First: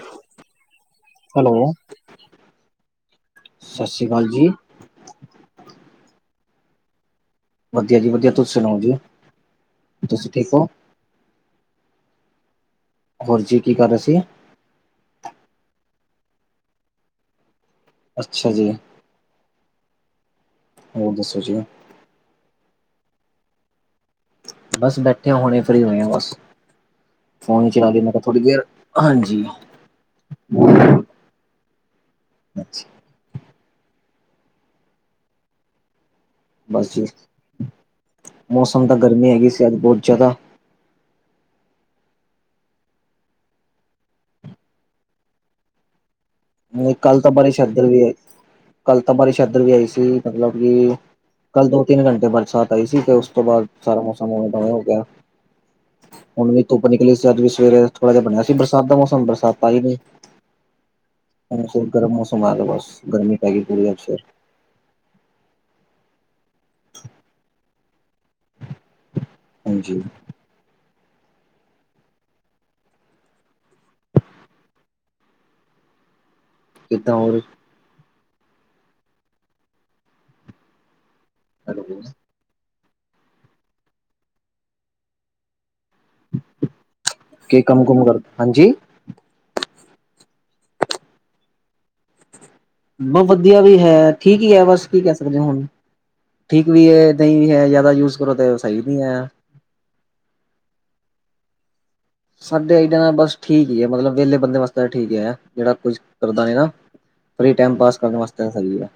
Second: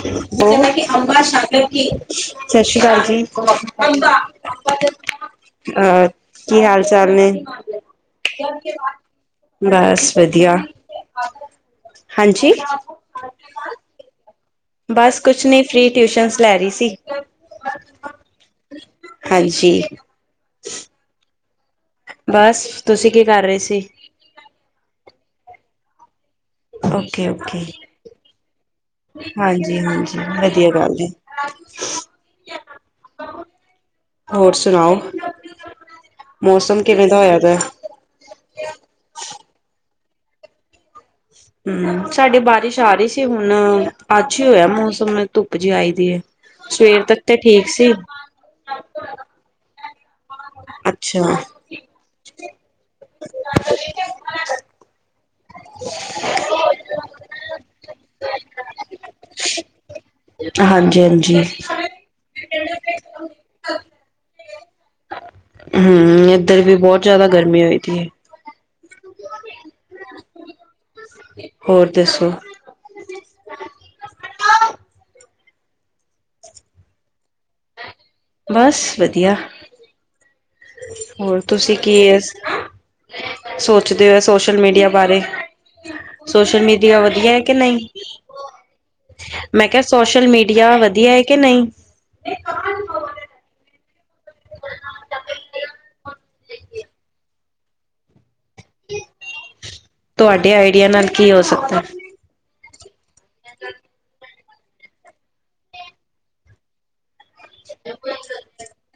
ਜਦੋਂ ਕਿ ਹੈਲੋ ਸਤਿ ਸ਼੍ਰੀ ਅਕਾਲ ਜੀ ਸਤਿ ਸ਼੍ਰੀ ਅਕਾਲ ਜੀ ਅਹ ਕੀ ਹਾਲ ਚਾਲ ਨੇ ਵਧੀਆ ਜੀ ਵਧੀਆ ਤੁਸੀਂ ਸੁਣਾਓ ਜੀ ਬਸ ਤੁਸੀਂ ਠੀਕ ਵਧੀਆ ਹੋ ਹਾਂਜੀ ਹੋਰ ਜੀ ਕੀ ਕਰ ਰਹੇ ਸੀ ਬਸ ਕੁਛ ਨਹੀਂ ਫ੍ਰਰੀ ਟਿਊਸ਼ਨਸ ਲੈ ਰਹੀ ਸੀ ਅੱਛਾ ਜੀ ਹਾਂਜੀ ਹੋਰ ਦੱਸੋ ਜੀ ਬਸ ਤੁਸੀਂ ਕੀ ਕਰ ਰਹੇ ਸੀ ਬਸ ਬੈਠੇ ਹੁਣੇ ਫਰੀ ਹੋਏ ਆ ਬਸ ਓਕੇ ਓਕੇ ਫੋਨ ਹੀ ਚਲਾ ਲਈ ਮੈਂ ਕਿਹਾ ਥੋੜ੍ਹੀ ਦੇਰ ਹਾਂਜੀ ਹਾਂਜੀ ਵਧੀਆ ਗੱਲ ਹੈ ਅੱਛਾ ਹੋਰ ਸੁਣਾਓ ਮੌਸਮ ਬਸ ਜੀ ਕਿਵੇਂ ਦਾ ਹੋਇਆ ਦਾ? ਮੌਸਮ ਤਾਂ ਗਰਮੀ ਹੈਗੀ ਸੀ ਅੱਜ ਬਹੁਤ ਜ਼ਿਆਦਾ ਹਮ ਸਾਡੀ ਬਾਰਿਸ਼ ਆ ਰਹੀ ਸੀ ਹੁਣ ਅੱਛ ਹੀ ਹੋਇਆ ਮੌਸਮ ਧੁੱਪ ਜਿਹੀ ਆਈ ਦੀ ਹੈ ਸਵੇਰ ਕੱਲ ਤੱਕ ਤਾਂ ਤੇ ਬਾਰਿਸ਼ ਠੀਕ ਇੱਧਰ ਸੀ ਵੀ ਆਈ ਕੱਲ ਤਾਂ ਬਾਰੀ ਇਧਰ ਵੀ ਆਈ ਸੀ ਮਤਲਬ ਕਿ ਅੱਛਾ। ਕੱਲ ਤੋਂ ਤਿੰਨ ਘੰਟੇ ਬਰਸਾਤ ਆਈ ਸੀ ਤੇ ਉਸ ਤੋਂ ਬਾਅਦ ਸਾਰਾ ਮੌਸਮ ਉਵੇਂ ਉਵੇਂ ਹੋ ਗਿਆ ਹੁਣ ਵੀ ਧੁੱਪ ਨਿਕਲੀ ਸੀ ਅੱਜ ਵੀ ਸਵੇਰੇ ਥੋੜ੍ਹਾ ਜਿਹਾ ਬਣਿਆ ਸੀ ਬਰਸਾਤ ਦਾ ਮੌਸਮ ਬਰਸਾਤ ਤਾਂ ਹੀ ਨਹੀਂ ਹਾਂਜੀ ਹਾਂਜੀ ਹੁਣ ਗਰਮ ਮੌਸਮ ਆ ਜਾ ਬਸ ਗਰਮੀ ਪੈਗੀ ਪੂਰੀ ਹੈ ਫੇਰ ਹਮ ਇੱਧਰ ਵੀ ਬਹੁਤ ਜ਼ਿਆਦਾ ਗਰਮੀ ਹੋਈ ਤ ਹੈ ਹਾਂਜੀ ਹੋਰ ਦੱਸੋ ਕਿੱਦਾਂ ਹੋਰ ਬਸ ਵਧੀਆ ਹੋਰ ਤੁਸੀਂ ਕੀ ਇਸ ਸੋਚਦੇ ਹੋਏ ਸੋਸ਼ਲ ਮੀਡੀਆ ਬਾਰੇ ਸੋਸ਼ਲ ਮੀਡੀਆ ਆ ਵਧੀਆ ਹੈ ਕਿ ਕੀ ਕੰਮ ਨਹੀਂ ਕੁਮ ਕਰ ਹਾਂਜੀ ਮੈਂ ਕਿਹਾ ਸੋਸ਼ਲ ਮੀਡੀਆ ਵਧੀਆ ਹੈ ਕਿ ਨਹੀਂ ਬਹੁਤ ਵਧੀਆ ਵੀ ਹੈ, ਠੀਕ ਹੀ ਹੈ, ਬਸ ਕੀ ਕਹਿ ਸਕਦੇ ਹੁਣ ਠੀਕ ਵੀ ਹੈ ਨਹੀਂ ਵੀ ਹੈ ਜ਼ਿਆਦਾ ਯੂਜ ਕਰੋ ਤੇ ਸਹੀ ਨੀ ਹੈ ਤੁਹਾਡੇ ਆਈਡੀਆ ਨਾਲ ਕੀ ਹੋ ਸਕਦਾ? ਸਾਡੇ ਇਡਾ ਦਾ ਬਸ ਠੀਕ ਹੀ ਆ, ਮਤਲਬ ਵਿਹਲੇ ਬੰਦੇ ਵਾਸਤੇ ਠੀਕ ਆ ਜਿਹੜਾ ਕੁਝ ਕਰਦਾ ਨੀ ਨਾ ਫਰੀ ਟਾਈਮ ਪਾਸ ਕਰਨ ਵਾਸਤੇ ਸਹੀ ਹੈ,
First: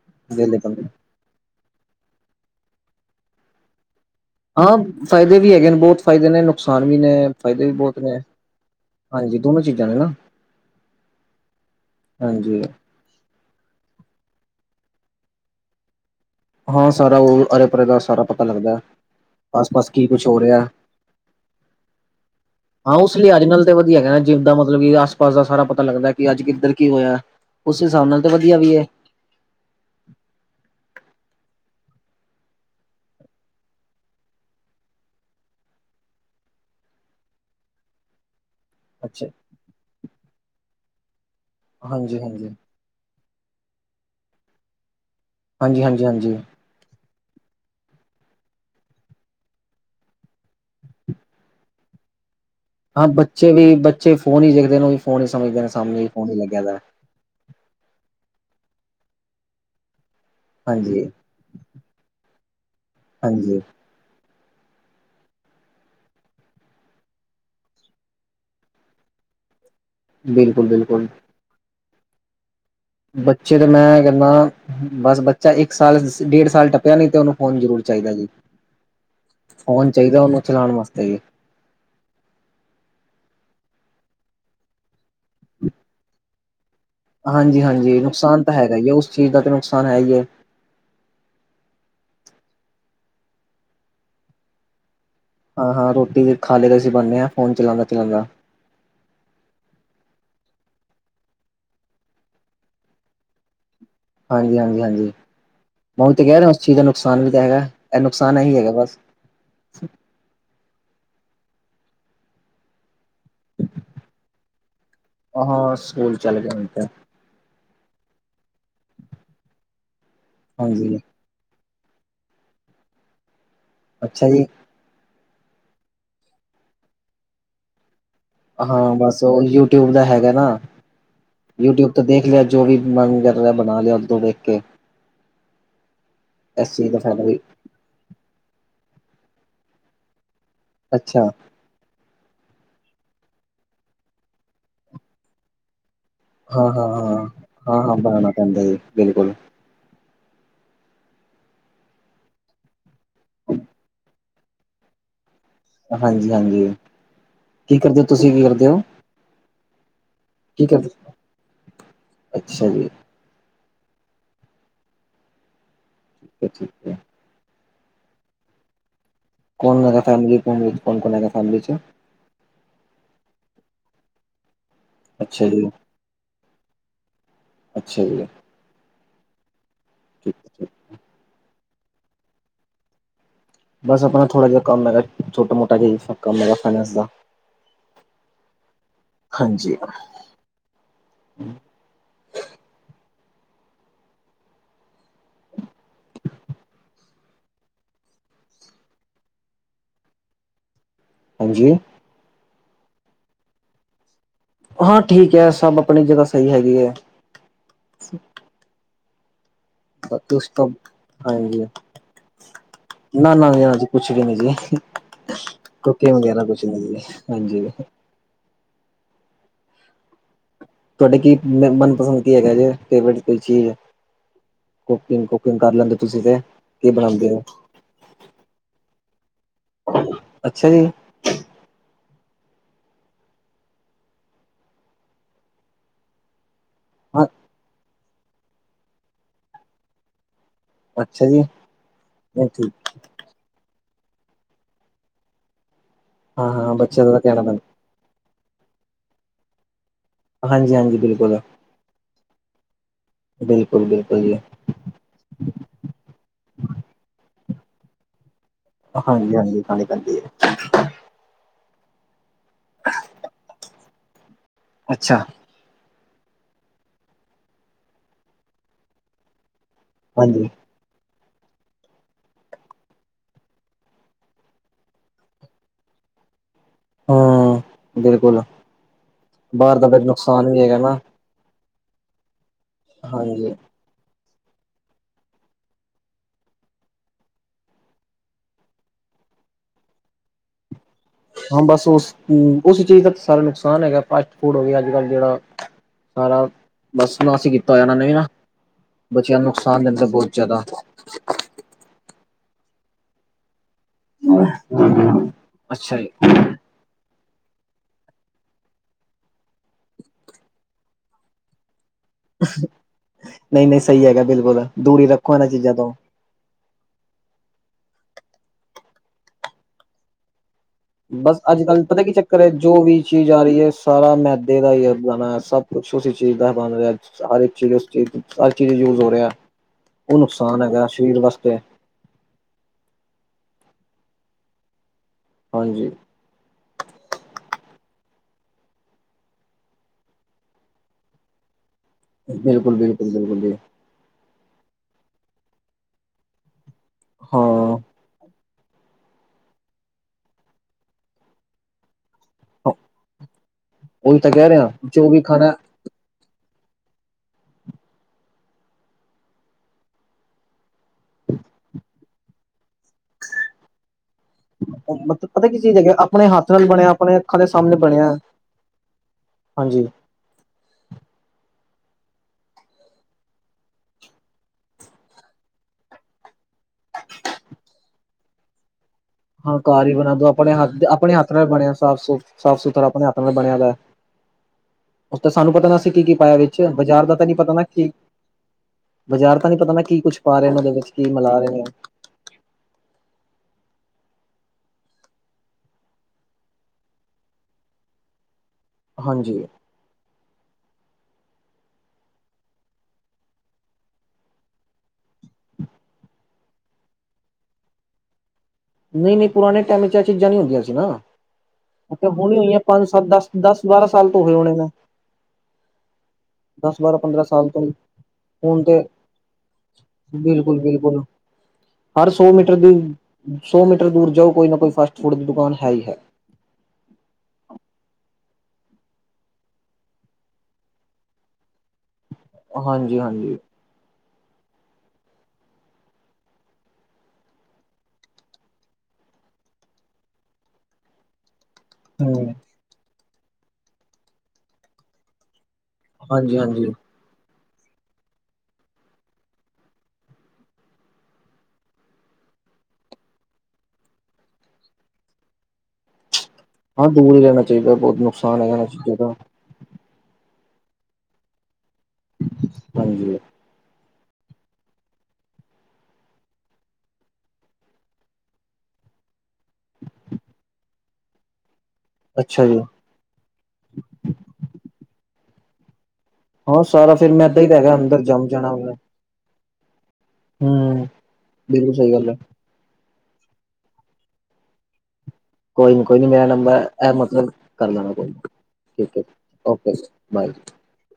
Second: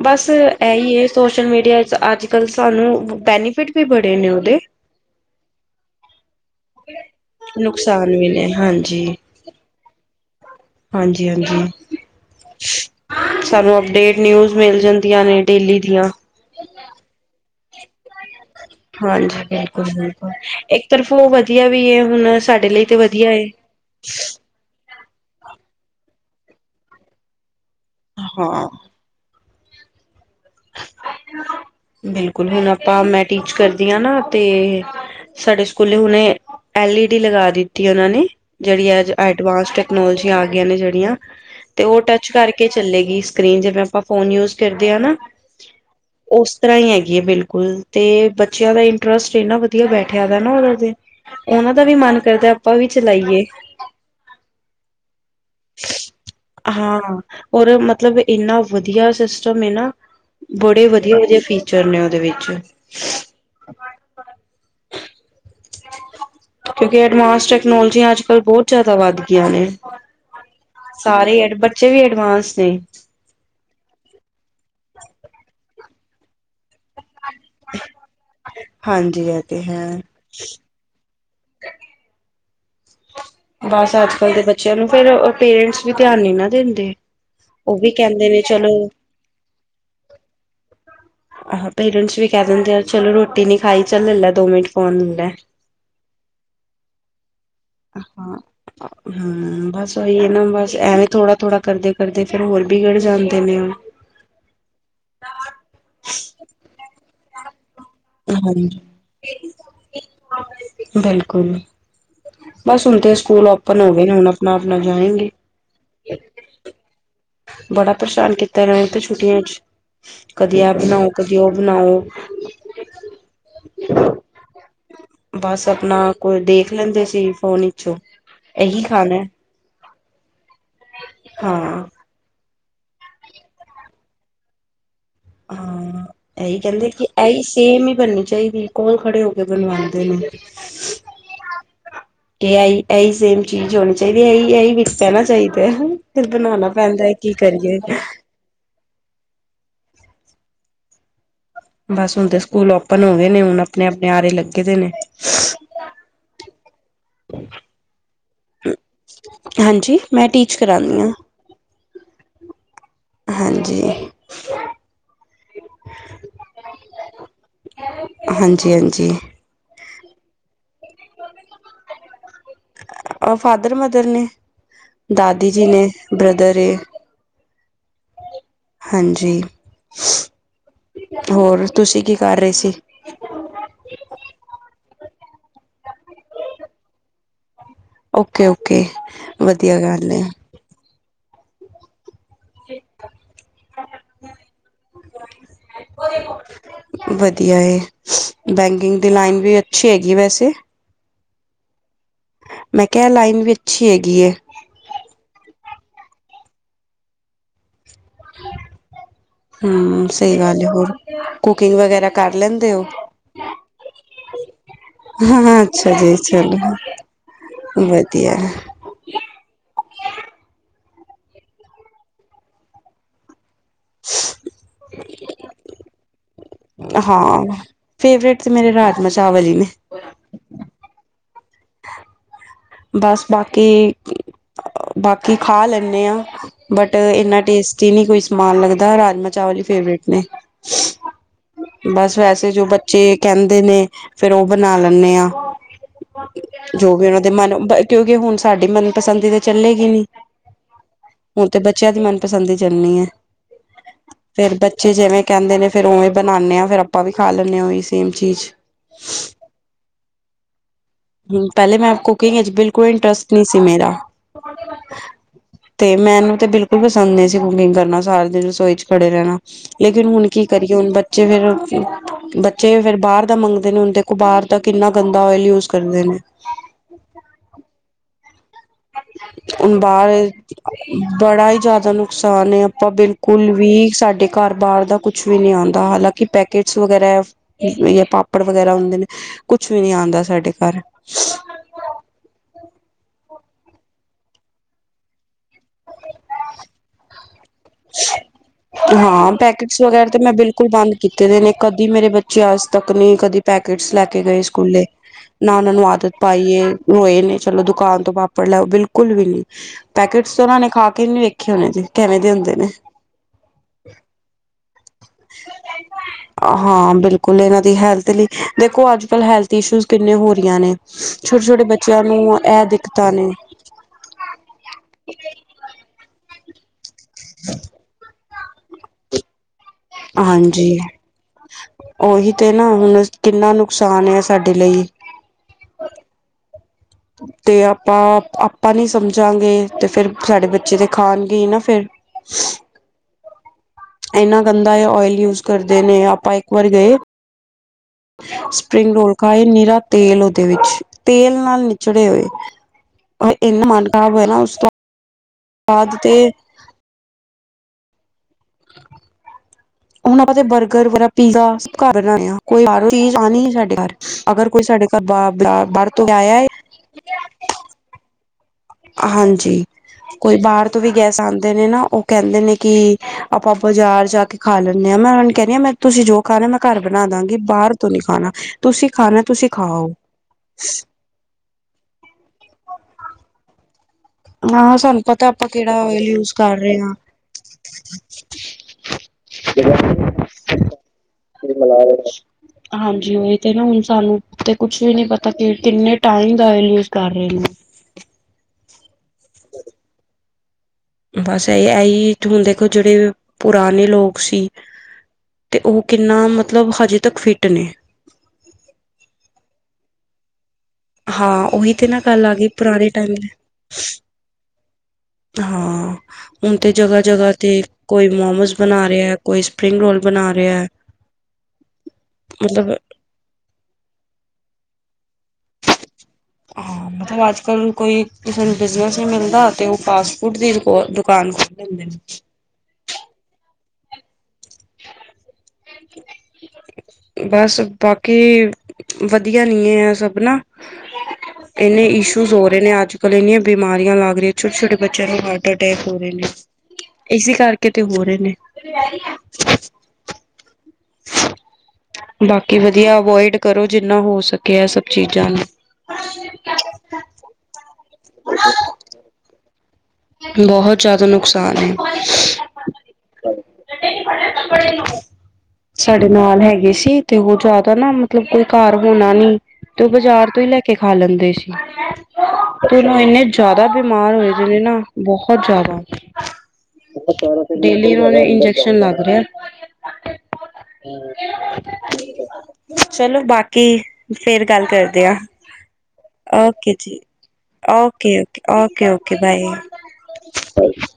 ਬਸ ਵਿਹਲੇ ਬੰਦੇ ਇਹੀ ਹੈ ਸੋਸ਼ਲ ਮੀਡੀਆ ਚ' ਅੱਜ ਕੱਲ੍ਹ ਸਾਨੂੰ ਬੈਨੀਫਿਟ ਵੀ ਬੜੇ ਨੇ ਉਹਦੇ ਹਾਂ ਫਾਇਦੇ ਵੀ ਹੈਗੇ ਨੇ ਬਹੁਤ ਫ਼ਾਇਦੇ ਨੇ ਨੁਕਸਾਨ ਵੀ ਨੇ, ਫ਼ਾਇਦੇ ਵੀ ਬਹੁਤ ਨੇ ਹਾਂਜੀ ਦੋਨੋ ਚੀਜ਼ਾਂ ਨੇ ਨਾ ਹਾਂਜੀ-ਹਾਂਜੀ, ਹਾਂਜੀ ਸਾਨੂੰ ਅਪਡੇਟ ਨਿਊਜ਼ ਮਿਲ ਜਾਂਦੀਆਂ ਨੇ ਡੇਲੀ ਦੀਆਂ ਹਾਂ ਸਾਰਾ ਉਹ ਉਰੇ ਪਰੇ ਦਾ ਸਾਰਾ ਪਤਾ ਲੱਗਦਾ, ਹਾਂਜੀ ਆਸ ਬਿਲਕੁਲ, ਪਾਸ ਕੀ ਕੁਛ ਬਿਲਕੁਲ ਹੋ ਰਿਹਾ ਇੱਕ ਤਰਫੋ ਉਹ ਵਧੀਆ ਵੀ ਹੈ ਹੁਣ ਸਾਡੇ ਲਈ ਤੇ ਲਈ ਵਧੀਆ ਅੱਜ ਏ। ਨਾਲ ਤੇ ਵਧੀਆ ਹੈਗਾ ਨਾ ਜੀਵ ਦਾ ਮਤਲਬ ਪਾਸ ਦਾ ਸਾਰਾ ਪਤਾ ਲੱਗਦਾ ਕਿ ਅੱਜ ਕਿੱਧਰ ਕੀ ਹੋਇਆ ਉਸ ਹਿਸਾਬ ਨਾਲ ਤੇ ਵਧੀਆ ਹਾਂ, ਵੀ ਹੈ। ਬਿਲਕੁਲ ਹੁਣ ਆਪਾਂ ਮੈਂ ਟੀਚ ਕਰਦੀ ਹਾਂ ਨਾ ਤੇ ਸਾਡੇ ਸਕੂਲੇ ਹੁਣੇ ਐਲਈ ਡੀ ਲਗਾ ਦਿੱਤੀ ਉਹਨਾਂ ਨੇ ਜਿਹੜੀ ਆ ਅੱਛਾ ਅਡਵਾਂਸ ਟੈਕਨੋਲੋਜ ਆ ਗਈਆਂ ਨੇ ਜਿਹੜੀਆਂ ਤੇ ਉਹ ਹਾਂਜੀ ਟੱਚ ਹਾਂਜੀ ਕਰਕੇ ਚੱਲੇਗੀ ਸਕਰੀਨ ਜਿਵੇਂ ਆਪਾਂ ਫੋਨ ਯੂਜ ਕਰਦੇ ਹਾਂ ਨਾ ਹਾਂਜੀ, ਹਾਂਜੀ, ਹਾਂਜੀ, ਉਸ ਤਰ੍ਹਾਂ ਹੀ ਹੈਗੀ ਹੈ ਬਿਲਕੁਲ, ਤੇ ਬੱਚਿਆਂ ਦਾ ਇੰਟਰਸਟ ਇੰਨਾ ਵਧੀਆ ਬੈਠਿਆ ਨਾ ਗਾ ਉਹਨਾ ਤੇ ਉਹਨਾਂ ਦਾ ਵੀ ਮਨ ਕਰਦਾ, ਵੀ ਹਾਂ ਚਲਾਈਏ ਬੱਚੇ ਵੀ, ਬੱਚੇ ਫੋਨ ਹੀ ਦੇਖਦੇ ਨੇ ਉਹ ਵੀ ਫੋਨ ਹੀ ਸਮਝਦੇ ਨੇ ਸਾਮਣੇ ਹੀ ਫੋਨ ਹੀ ਲੱਗਿਆ ਹੈ ਹਾਂ ਔਰ ਮਤਲਬ ਇੰਨਾ ਵਧੀਆ ਸਿਸਟਮ ਹੈ ਨਾ, ਬੜੇ ਹਾਂਜੀ ਵਧੀਆ ਵਧੀਆ ਝਰਨਿਆਂ ਦੇ ਵਿੱਚ, ਹਾਂਜੀ, ਕਿਉਂਕਿ ਅਡਵਾਂਸ ਟੈਕਨੋਲੋਜੀ ਅੱਜ ਕੱਲ੍ਹ ਬਹੁਤ ਜਿਆਦਾ ਵੱਧ ਗਈਆਂ ਨੇ ਬਿਲਕੁਲ, ਬਿਲਕਲ ਸਾਰੇ ਬੱਚੇ ਵੀ ਐਡਵਾਂਸ ਨੇ, ਬੱਚੇ ਤੇ ਮੈਂ ਕਹਿੰਦਾ, ਬਸ ਬੱਚਾ ਇੱਕ ਸਾਲ ਡੇਢ ਸਾਲ ਟੱਪਿਆ ਨੀ ਤੇ ਉਹਨੂੰ ਫੋਨ ਜ਼ਰੂਰ ਚਾਹੀਦਾ ਜੀ, ਹਾਂਜੀ ਇਹ ਤੇ ਫੋਨ ਹੈ ਚਾਹੀਦਾ ਉਹਨੂੰ ਚਲਾਉਣ ਵਾਸਤੇ ਜੀ, ਬਸ ਅੱਜ ਕੱਲ ਦੇ ਬੱਚਿਆਂ ਨੂੰ ਫੇਰ ਪੇਰੈਂਟਸ ਵੀ ਧਿਆਨ ਨੀ ਨਾ ਦਿੰਦੇ, ਹਾਂਜੀ ਉਹ ਵੀ ਹਾਂਜੀ ਕਹਿੰਦੇ ਨੇ ਨੁਕਸਾਨ ਤਾਂ ਹੈਗਾ ਹੀ ਆ ਉਸ ਚੀਜ਼ ਦਾ ਤਾਂ ਨੁਕਸਾਨ ਹੈ ਹੀ ਹੈ, ਉੱਤਮ ਆਹੋ ਪੇਰੈਂਟਸ ਵੀ ਕਹਿ ਦਿੰਦੇ ਆ ਚਲੋ ਰੋਟੀ ਨੀ ਖਾਈ ਚੱਲ ਲੈਲਾ ਦੋ ਮਿੰਟ ਫੋਨ ਲੈਲਾ ਹਾਂ ਹਾਂ ਰੋਟੀ ਖਾ ਲੇ ਅਸੀਂ ਬਣਨੇ ਹਾਂ ਫੋਨ ਚਲਾਂਦਾ ਹਾਂ ਹੂੰ ਬਸ ਉਹੀ ਹੈ ਨਾ ਬਸ ਐਵੇਂ ਥੋੜਾ ਥੋੜ੍ਹਾ ਕਰਦੇ ਕਰਦੇ ਫੇਰ ਹੋਰ ਵਿਗੜ ਜਾਂਦੇ ਨੇ ਉਹ ਹਾਂਜੀ, ਹਾਂਜੀ, ਹਾਂਜੀ ਮੈਂ ਤਾਂ ਕਹਿ ਰਿਹਾ ਉਸ ਚੀਜ਼ ਦਾ ਨੁਕਸਾਨ ਵੀ ਤਾਂ ਹੈਗਾ ਇਹ ਨੁਕਸਾਨ ਇਹੀ ਹੈਗਾ ਹਾਂਜੀ ਬਸ ਬਿਲਕੁਲ ਬਸ ਹੁਣ ਤੇ ਸਕੂਲ ਓਪਨ ਹੋ ਗਏ ਨੇ ਹੁਣ ਆਪਣਾ ਆਪਣਾ ਜਾਏਗੇ ਬਸ ਸਕੂਲ ਚਲ ਗੇ ਹੁਣ ਤਾਂ ਬੜਾ ਪਰੇਸ਼ਾਨ ਕੀਤਾ ਇਹਨਾਂ ਨੇ ਛੁੱਟੀਆਂ ਚ'ਕਦੀ ਐ ਹਾਂਜੀ ਬਣਾਓ, ਕਦੇ ਉਹ ਬਣਾਓ। ਅੱਛਾ ਜੀ, ਬਸ ਆਪਣਾ ਕੋਈ ਦੇਖ ਲੈਂਦੇ ਸੀ ਫੋਨ ਵਿੱਚੋਂ, ਇਹੀ ਹਾਂ ਬਸ ਖਾਣਾ ਉਹ ਯੂ ਟਿਊਬ ਦਾ ਹੈਗਾ ਨਾ, ਯੂ ਹਾਂ। ਟਿਊਬ ਦੇਖ ਲਿਆ ਜੋ ਵੀ ਮਨ ਕਰ ਰਿਹਾ ਬਣਾ ਲਿਆ ਓਹਤੋ ਦੇਖ ਕੇ ਹਾਂ ਇਹੀ ਇਸ ਕਹਿੰਦੇ ਚੀਜ਼ ਦਾ ਕਿ ਫਾਇਦਾ ਵੀ ਇਹੀ ਸੇਮ ਹੀ ਬਣਨੀ ਚਾਹੀਦੀ। ਕੋਲ ਖੜੇ ਹੋ ਕੇ ਬਣਵਾਉਂਦੇ ਨੇ। ਅੱਛਾ ਕਿ ਇਹੀ ਇਹੀ ਸੇਮ ਚੀਜ਼ ਹੋਣੀ ਚਾਹੀਦੀ ਏ ਇਹੀ ਇਹੀ ਵਿੱਚ ਰਹਿਣਾ ਚਾਹੀਦਾ ਏ। ਫਿਰ ਬਣਾਉਣਾ ਪੈਂਦਾ ਹੈ ਕੀ ਕਰੀਏ। ਜਾਣਾ ਪੈਂਦਾਈ ਹੈ। ਬਿਲਕੁਲ ਬਸ ਹੁਣ ਤੇ ਸਕੂਲ ਓਪਨ ਹੋ ਗਏ ਨੇ ਹੁਣ ਆਪਣੇ ਆਪਣੇ ਆਰੇ ਲੱਗੇ ਦੇ ਨੇ। ਹਾਂਜੀ ਹਾਂਜੀ ਕੀ ਕਰਦੇ ਹੋ ਤੁਸੀਂ ਕੀ ਕਰਦੇ ਹੋ। ਹਾਂਜੀ ਮੈਂ ਟੀਚ ਕੀ ਕਰਦੇ ਕਰਉਂਦੀ ਹਾਂ। ਅੱਛਾ ਜੀ। ਹਾਂਜੀ ਠੀਕ ਹੈ ਠੀਕ ਹੈ ਹਾਂਜੀ ਹਾਂਜੀ ਕੌਣ ਹੈਗਾ ਫੈਮਿਲੀ ਚ ਕੌਣ ਕੌਣ ਹੈਗਾ ਫੈਮਲੀ ਚ ਫਾਦਰ ਮਦਰ ਨੇ, ਦਾਦੀ ਜੀ ਨੇ, ਬ੍ਰਦਰ ਏ, ਅੱਛਾ ਜੀ ਹਾਂਜੀ, ਠੀਕ ਹੈ ਠੀਕ ਹੋਰ ਤੁਸੀਂ ਕੀ ਕਰ ਰਹੇ ਸੀ? ਬਸ ਆਪਣਾ ਥੋੜਾ ਜਿਹਾ ਕੰਮ ਹੈਗਾ ਛੋਟਾ ਮੋਟਾ ਜਿਹਾ ਕੰਮ ਹੈਗਾ ਫਾਈਨੈਂਸ ਦਾ ਓਕੇ ਓਕੇ ਹਾਂਜੀ ਵਧੀਆ ਗੱਲ ਹੈ, [inaudible] ਵਧੀਆ ਏ, ਬੈਂਕਿੰਗ ਦੀ ਲਾਈਨ ਵੀ ਅੱਛੀ ਹੈਗੀ ਵੈਸੇ। ਹਾਂਜੀ ਮੈਂ ਕਿਹਾ ਲਾਈਨ ਵੀ ਅੱਛੀ ਹੈਗੀ ਏ। ਹਾਂ ਠੀਕ ਹੈ ਸਭ ਆਪਣੀ ਜਗ੍ਹਾ ਸਹੀ ਹੈਗੇ ਹੈ। ਹੂੰ, ਬਾਕੀ ਸਹੀ ਉਸ ਗੱਲ ਏ ਤੋਂ ਹੋਰ ਹਾਂਜੀ ਕੁਕਿੰਗ ਵਗੈਰਾ ਕਰ ਲੈਂਦੇ ਹੋ। ਨਾ ਨਾ ਜੀ ਅਜ ਕੁਛ ਵੀ ਨੀ ਜੀ। ਹਾਂ ਅੱਛਾ ਕੁਕਿੰਗ ਜੀ ਵਗੈਰਾ ਕੁਛ ਨਹੀ ਜੀ ਹਾਂਜੀ ਤੀ ਆ [unintelligible] ਤੁਹਾਡੇ ਕੀ ਮਨਪਸੰਦ ਕੀ ਹੈਗਾ ਜੇ ਫੇਵਰਿਟ ਕੋਈ ਚੀਜ਼ ਕੁਕਿੰਗ- ਕੁਕਿੰਗ ਕਰ ਲੈਂਦੇ ਤੁਸੀਂ ਤੇ ਕੀ ਬਣਾਉਂਦੇ ਹੋ। ਹਾਂ ਫੇਵਰੇਟ 'ਚ ਮੇਰੇ ਰਾਜਮ ਚਾਵਲ ਹੀ ਨੇ। ਅੱਛਾ ਜੀ ਬਸ ਬਾਕੀ ਬਾਕੀ ਖਾ ਲੈਂਦੇ ਹਾਂ ਬਟ ਹਾਂ ਇੰਨਾ ਟੇਸਟੀ ਨਹੀਂ ਕੋਈ ਸਮਾਨ ਲੱਗਦਾ ਰਾਜਮਾ ਚਾਵਲ ਹੀ ਫੇਵਰੇਟ ਨੇ। ਅੱਛਾ ਜੀ ਬਸ ਵੈਸੇ ਜੋ ਠੀਕ ਬੱਚੇ ਕਹਿੰਦੇ ਨੇ ਫਿਰ ਉਹ ਬਣਾ ਲੈਂਨੇ ਆਂ। ਹਾਂ ਹਾਂ ਜੋ ਬੱਚਿਆਂ ਵੀ ਦਾ ਉਹਨਾਂ ਦੇ ਕਹਿਣਾ ਮਨ ਪੈਂਦਾ ਕਿਉਂਕਿ ਹੁਣ ਸਾਡੀ ਮਨਪਸੰਦੀ ਤਾਂ ਚੱਲੇਗੀ ਨੀ। ਹਾਂਜੀ ਹਾਂਜੀ ਬਿਲਕੁਲ ਹੁਣ ਤੇ ਬੱਚਿਆਂ ਦੀ ਮਨਪਸੰਦ ਚੱਲਣੀ ਏ ਬਿਲਕੁਲ ਬਿਲਕੁਲ ਜੀ ਫੇਰ ਤੇ ਬੱਚੇ ਜਿਵੇਂ ਕਹਿੰਦੇ ਨੇ ਫਿਰ ਉਵੇਂ ਬਣਾਉਂਨੇ ਹਾਂ ਫਿਰ ਆਪਾਂ ਵੀ ਖਾ ਲੈਂਦੇ ਆਂ ਉਹੀ ਸੇਮ ਚੀਜ਼। ਹਾਂਜੀ ਹਾਂਜੀ ਖਾਣੀ ਪੈਂਦੀ ਏ। ਹੂੰ ਪਹਿਲੇ ਮੈਂ ਕੁਕਿੰਗ ਵਿਚ ਬਿਲਕੁਲ ਇੰਟਰਸਟ ਨਹੀਂ ਸੀ ਮੇਰਾ ਅੱਛਾ ਤੇ ਮੈਨੂੰ ਤੇ ਬਿਲਕੁਲ ਪਸੰਦ ਨਹੀਂ ਸੀ ਕੁਕਿੰਗ ਕਰਨਾ ਸਾਰੇ ਦਿਨ ਰਸੋਈ ਚ ਖੜੇ ਰਹਿਣਾ। ਲੇਕਿਨ ਹੁਣ ਕੀ ਹਾਂਜੀ ਕਰੀਏ ਹੁਣ ਬ ਬੱਚੇ ਫਿਰ ਬੱਚੇ ਫਿਰ ਬਾਹਰ ਦਾ ਮੰਗਦੇ ਨੇ ਹੁਣ ਦੇਖੋ ਬਾਹਰ ਦਾ ਕਿੰਨਾ ਗੰਦਾ ੳਇਲ ਯੂਜ ਕਰਦੇ ਨੇ। ਹਾ ਬਿਲਕੁਲ। ਹੁਣ ਦਾ ਫਿਰ ਬਾਹਰ ਨੁਕਸਾਨ ਵੀ ਹੈਗਾ ਨਾ ਬੜਾ ਹੀ ਜ਼ਿਆਦਾ ਨੁਕਸਾਨ ਏ ਆਪਾਂ ਹਾਂਜੀ ਬਿਲਕੁਲ ਵੀ ਸਾਡੇ ਘਰ ਬਾਹਰ ਦਾ ਕੁਛ ਵੀ ਨਹੀਂ ਆਉਂਦਾ ਹਾਲਾਂਕਿ ਪੈਕਟਸ ਵਗੈਰਾ ਯਾਂ ਪਾਪੜ ਵਗੈਰਾ ਹੁੰਦੇ ਨੇ। ਕੁਛ ਵੀ ਨਹੀਂ ਆਉਂਦਾ ਸਾਡੇ ਘਰ ਹਾਂ ਬਸ ਉਸ- ਉਸ ਚੀਜ਼ ਦਾ ਤੇ ਸਾਰਾ ਨੁਕਸਾਨ ਹੈਗਾ ਫਾਸਟ- ਫੂਡ ਹੋ ਗਿਆ ਅੱਜ ਕੱਲ ਜਿਹੜਾ ਸਾਰਾ ਬਸ ਨਾਸ ਇ ਕੀਤਾ ਇਹਨਾਂ ਨੇ ਐ। ਹਾਂ ਪੈਕਟਸ ਵਗੈਰਾ ਤੇ ਮੈਂ ਜ਼ਿਆਦਾ ਬਿਲਕੁਲ ਬੰਦ ਕੀਤੇ ਦੇ ਨੇ ਕਦੀ ਮੇਰੇ ਬੱਚ ਚੇ ਅੱਜ ਤੱਕ ਨਹੀਂ ਕਦੇ ਪੈਕੇਟਸ ਲੈ ਕੇ ਗਏ ਸਕੂਲੇ ਨਾ ਉਹਨਾਂ ਨੂੰ ਅੱਛਾ ਜੀ ਆਦਤ ਪਾਈਏ। ਹੋਏ ਨੇ ਚਲੋ ਦੁਕਾਨ ਤੋਂ ਪਾਪੜ ਲੈਓ ਬਿਲਕੁਲ ਵੀ ਨੀ ਪੈਕਟਸ ਉਹਨਾਂ ਨੇ ਖਾ ਕੇ ਕਿੰਨੇ ਵੇਖੇ ਹੋਣੇ ਜੇ ਕੈਵੇਂ ਜੇ ਹੁੰਦੇ ਨੇ। ਨਹੀਂ- ਨਹੀਂ ਸਹੀ ਹੈਗਾ ਬਿਲਕੁਲ ਦੂਰੀ ਰੱਖੋ ਇਹਨਾਂ ਚੀਜ਼ਾਂ ਤੋਂ ਹਾਂ ਬਿਲਕੁਲ ਇਹਨਾਂ ਦੀ ਹੈਲਥ ਲਈ ਦੇਖੋ ਅੱਜ ਕੱਲ ਹੈਲਥ ਇਸ਼ੂਜ ਕਿੰਨੇ ਹੋ ਰਹੀਆਂ ਨੇ। ਬਸ ਛੋਟੇ ਅੱਜ ਛੋਟੇ ਕੱਲ ਪਤਾ ਬੱਚਿਆਂ ਕੀ ਨੂੰ ਚੱਕਰ ਹੈ ਇਹ ਜੋ ਵੀ ਦਿੱਕਤਾਂ ਚੀਜ਼ ਨੇ ਆ ਰਹੀ ਏ। ਸਾਰਾ ਮੈਦੇ ਦਾ ਈ ਐ ਬਣਾ ਸਭ ਕੁਛ ਉਸੀ ਚੀਜ਼ ਦਾ ਹੀ ਬਣ ਰਿਹਾ ਹਰ ਇੱਕ ਚੀਜ਼ ਉਸ ਚੀਜ਼ ਹਰ ਇਕ ਚੀਜ਼ ਯੂਜ ਹੋ ਰਿਹਾ ਉਹ ਨੁਕਸਾਨ ਹਾਂਜੀ ਹੈਗਾ ਸ਼ਰੀਰ ਵਾਸਤੇ ਉਹੀ ਤੇ ਨਾ ਹੁਣ ਕਿੰਨਾ ਨੁਕਸਾਨ ਹੈ ਸਾਡੇ ਲਈ ਹਾਂਜੀ [inaudible] ਤੇ ਆਪਾਂ- ਆਪਾਂ ਨੀ ਸਮਝਾਂਗੇ ਤੇ ਫਿਰ ਸਾਡੇ ਬੱਚੇ ਤੇ ਖਾਣਗੇ ਹੀ ਨਾ ਫਿਰ ਬਿਲਕੁਲ- ਬਿਲਕੁਲ -ਬਿਲਕੁਲ ਜੀ। ਇੰਨਾ ਗੰਦਾ ਓਇਲ ਯੂਜ ਕਰਦੇ ਨੇ ਆਪਾਂ ਇੱਕ ਵਾਰ ਗਏ। ਹਾਂ ਸਪਰਿੰਗ ਰੋਲ ਖਾਏ ਨਿਰਾ ਤੇਲ ਉਹਦੇ ਵਿੱਚ ਤੇਲ ਨਾਲ ਨਿਚੜੇ ਹੋਏ। ਓ ਇੰਨਾ ਉਹੀ ਤਾਂ ਕਹਿ ਰਿਹਾ ਜੋ ਵੀ ਖਾਣਾ ਐ। ਬਾਦ ਤੇ [inaudible] ਹੁਣ ਆਪਾਂ ਜੇ ਬਰਗਰ ਵਗੈਰਾ ਪੀਜ਼ਾ ਅਸੀ ਘਰ ਬਣਾ ਨੇ ਆ ਬਾਰੋਂ ਕੋਈ ਚੀਜ਼ ਆਣੀ ਨੀ ਸਾਡੇ ਘਰ ਅਗਰ ਕੋਈ ਸਾਡੇ ਘਰ ਮਤਲਬ ਪਤਾ ਕੀ ਚੀਜ਼ ਹੈਗੀ ਬਾਹਰ ਹੈ ਤੋਂ ਆਪਣੇ ਆਇਆ ਹੱਥ ਨਾਲ ਬਣਿਆ ਆਪਣੇ ਅੱਖਾਂ ਦੇ ਸਾਹਮਣੇ ਬਣਿਆ। ਹਾਂਜੀ ਕੋਈ ਬਾਹਰ ਤੋਂ ਵੀ ਗੈੱਸਟ ਆਉਂਦੇ ਨੇ ਨਾ ਉਹ ਕਹਿੰਦੇ ਨੇ ਕਿ ਆਪਾਂ ਬਾਜ਼ਾਰ ਜਾ ਕੇ ਖਾ ਲੈਂਨੇ ਹਾਂ ਮੈਂ ਉਹ ਨੂੰ ਕਹਿਣੀ ਆ ਮੈਂ ਤੁਸੀਂ ਜੋ ਖਾਣਾ ਮੈਂ ਘਰ ਬਣਾ ਦਾਂਗੀ ਬਾਹਰ ਤੋਂ ਨੀ ਖਾਣਾ। ਤੁਸੀਂ ਖਾਣਾ ਤ ਹਾਂ ਘਾਰ ਹੀ ਬਣਾ ਦੋ ਆਪਣੇ ਹੱਥ -ਆਪਣੇ ਹੱਥ ਨਾਲ ਬਣਿਆ ਸਾਫ਼- ਸੁਫ਼, ਸਾਫ਼- ਸੁਥਰਾ ਆਪਣੇ ਹੱਥ ਨਾਲ ਬਣਿਆ ਦਾ। ਹਾਂ ਸਾਨੂੰ ਤਾਂ ਆਪਾਂ ਸਾਨੂੰ ਪਤਾ ਨਾ ਕਿਹੜਾ ਅਸੀ ਓਇਲ ਕੀ- ਕੀ ਯੂਜ ਪਾਇਆ ਕਰ ਵਿਚ ਰਹੇ ਹਾਂ ਬਾਜ਼ਾਰ ਦਾ ਤਾਂ ਨਹੀਂ ਪਤਾ ਨਾ ਕੀ ਬਜ਼ਾਰ ਤਾਂ ਨਹੀਂ ਪਤਾ ਨਾ ਕੀ ਕੁਛ ਪਾ ਰਹੇ ਉਦੇ ਵਿੱਚ ਕੀ ਮਿਲਾ ਰਹੇ ਨੇ। ਹਾਂਜੀ, ਉਹੀ ਤੇ ਨਾ ਹੁਨ ਸਾਨੂੰ ਤੇ ਕੁਛ ਵੀ ਨੀ ਪਤਾ ਕਿ ਕਿੰਨੇ ਟਾਈਮ ਦਾ ਯੂਜ ਕਰ ਰਹੇ ਨੇ? ਹਾਂਜੀ ਬਸ ਇਹ- ਇਹੀ ਕਿ ਹੁਣ ਦੇਖੋ ਜੇਹੜੇ ਪੁਰਾਣੇ ਲੋਕ ਸੀ। ਤੇ ਉਹ ਕਿੰਨਾ ਮਤਲਬ ਹਜੇ ਤੱਕ ਫਿੱਟ ਨੇ। ਨਹੀਂ- ਨਹੀਂ ਪੁਰਾਣੇ ਟਾਈਮ 'ਚ ਏਹ ਚੀਜ਼ਾਂ ਨਹੀਂ ਹੁੰਦੀਆਂ ਸੀ। ਨਾ ਹਾਂ ਉਹੀ ਨਾ ਤੇ ਗੱਲ ਹੁਣ ਆ ਈ ਗਈ ਹੋਈਆਂ ਪੰਜ ਪੁਰਾਣੇ ਸੱਤ ਟਾਈਮ ਦਸ ਦਸ ਬਾਰਾਂ ਸਾਲ ਤੋਂ ਹੋਏ ਹੋਣਗੇ। ਹਾਂ ਹੁਣ ਤੇ ਜਗ੍ਹਾ- ਪੰਦਰਾਂ ਜਗ੍ਹਾ ਤੇ ਸਾਲ ਤੋਂ ਕੋਈ ਮੋਮਸ ਹੁਣ ਤੇ ਬਣਾ ਰਿਹਾ। ਕੋਈ ਸਪਰਿੰਗ ਰੋਲ ਬਣਾ ਬਿਲਕੁਲ ਰਿਹਾ। ਬਿਲਕੁਲ ਹਰ ਸੌ ਮੀਟਰ ਮਤਲਬ ਦੀ, ਸੌ ਮੀਟਰ ਦੂਰ ਜਾਓ ਕੋਈ ਨਾ ਕੋਈ ਫਾਸਟ ਫੂਡ ਦੀ ਦੁਕਾਨ ਹੈ ਹੀ ਹੈ। ਹਾਂ, ਮਤਲਬ ਅੱਜ-ਕੱਲ ਕੋਈ ਕਿਸੇ ਨੂੰ ਬਿਜਨਸ ਨੀ ਮਿਲਦਾ ਤੇ ਉਹ ਫਾਸਟ ਫੂਡ ਦੀ ਦੁਕਾ ਦੁਕਾਨ। [unintelligible] ਹਾਂਜੀ-ਹਾਂਜੀ। [unintelligible] ਬਸ, ਬਾਕੀ ਵਧੀਆ ਨੀ ਐ, ਐ ਸਭ ਨਾ। ਇੰਨੇ ਹੂੰ ਇਸ਼ੂਜ ਹੋ ਰਹੇ ਨੇ ਅੱਜ-ਕੱਲ, ਇੰਨੀਆਂ ਬਿਮਾਰੀਆਂ ਲੱਗ ਰਿਯਾ ਛੋਟੇ-ਛੋਟੇ ਬੱਚਿਆਂ ਨੂੰ [unintelligible] ਤੇ ਅਟੈਕ ਹੋ ਰੇ ਨੇ, ਹਾਂਜੀ ਹਾਂਜੀ ਇਸੀ ਕਰਕੇ ਤੇ ਹੋ ਰੇ ਨੇ। [inaudible] ਬਾਕੀ ਵਧੀਆ, ਅਵੋਇਡ ਕਰੋ ਜਿੰਨਾ ਹੋ ਸਕੇ ਐ ਸਭ ਚੀਜ਼ਾਂ ਨੂ। [inaudible] ਹਾਂ ਦੂਰ ਈ ਰੈਨਾ ਚਾਈਦਾ, ਬੋਤ ਨੁਕਸਾਨ ਹੈ ਐਨਾ ਚੀਜ਼ਾਂ ਦਾ। ਬੋਹਤ ਜਾਦਾ ਨੁਕਸਾਨ ਏ। ਹਾਂਜੀ। [unintelligible] ਸਾਡੇ ਨਾਲ ਹੈਗੇ ਸੀ ਤੇ ਉਹ ਜਾਦਾ ਨਾ ਮਤਲਬ ਕੋਈ ਘਰ ਹੋਨਾਂ ਨੀ ਤੇ ਬਾਜ਼ਾਰ ਤੋਂ ਈ ਲੈ ਕੇ ਖਾ ਲੈਂਦੇ ਸੀ। ਅੱਛਾ ਜੀ। ਹੁਨ ਏਨੇ ਜਾਦਾ ਬਿਮਾਰ ਹੋਏ ਦੇ ਨੇ ਨਾ, ਬੋਹਤ ਜਾਦਾ। ਹਾਂ ਸਾਰਾ ਫਿਰ ਮੈਦਾ ਹੀ ਪੈ ਗਿਆ ਡੇਲੀ ਅੰਦਰ ਓਨਾਂ ਨੂੰ ਜੰਮ ਜਾਣਾ ਉਹਨੇ ਇੰਜੈਕਸ਼ਨ ਲੱਗ ਰੇਯਾ। ਹੂੰ ਬਿਲਕੁਲ ਸਹੀ ਗੱਲ ਹੈ [unintelligible] ਚਲੋ ਬਾਕੀ ਫੇਰ ਗੱਲ ਕਰਦੇ ਆਂ। ਕੋਈ ਨੀ ਕੋਈ ਨੀ ਮੇਰਾ ਨੰਬਰ ਓਕੇ ਇਹ ਜੀ, ਮਤਲਬ ਕਰ ਲੈਣਾ ਕੋਈ ਨੀ ਓਕੇ-ਓਕੇ, ਠੀਕ ਹੈ ਓਕੇ-ਓਕੇ ਬਾਏ। Okay bye [unintelligible]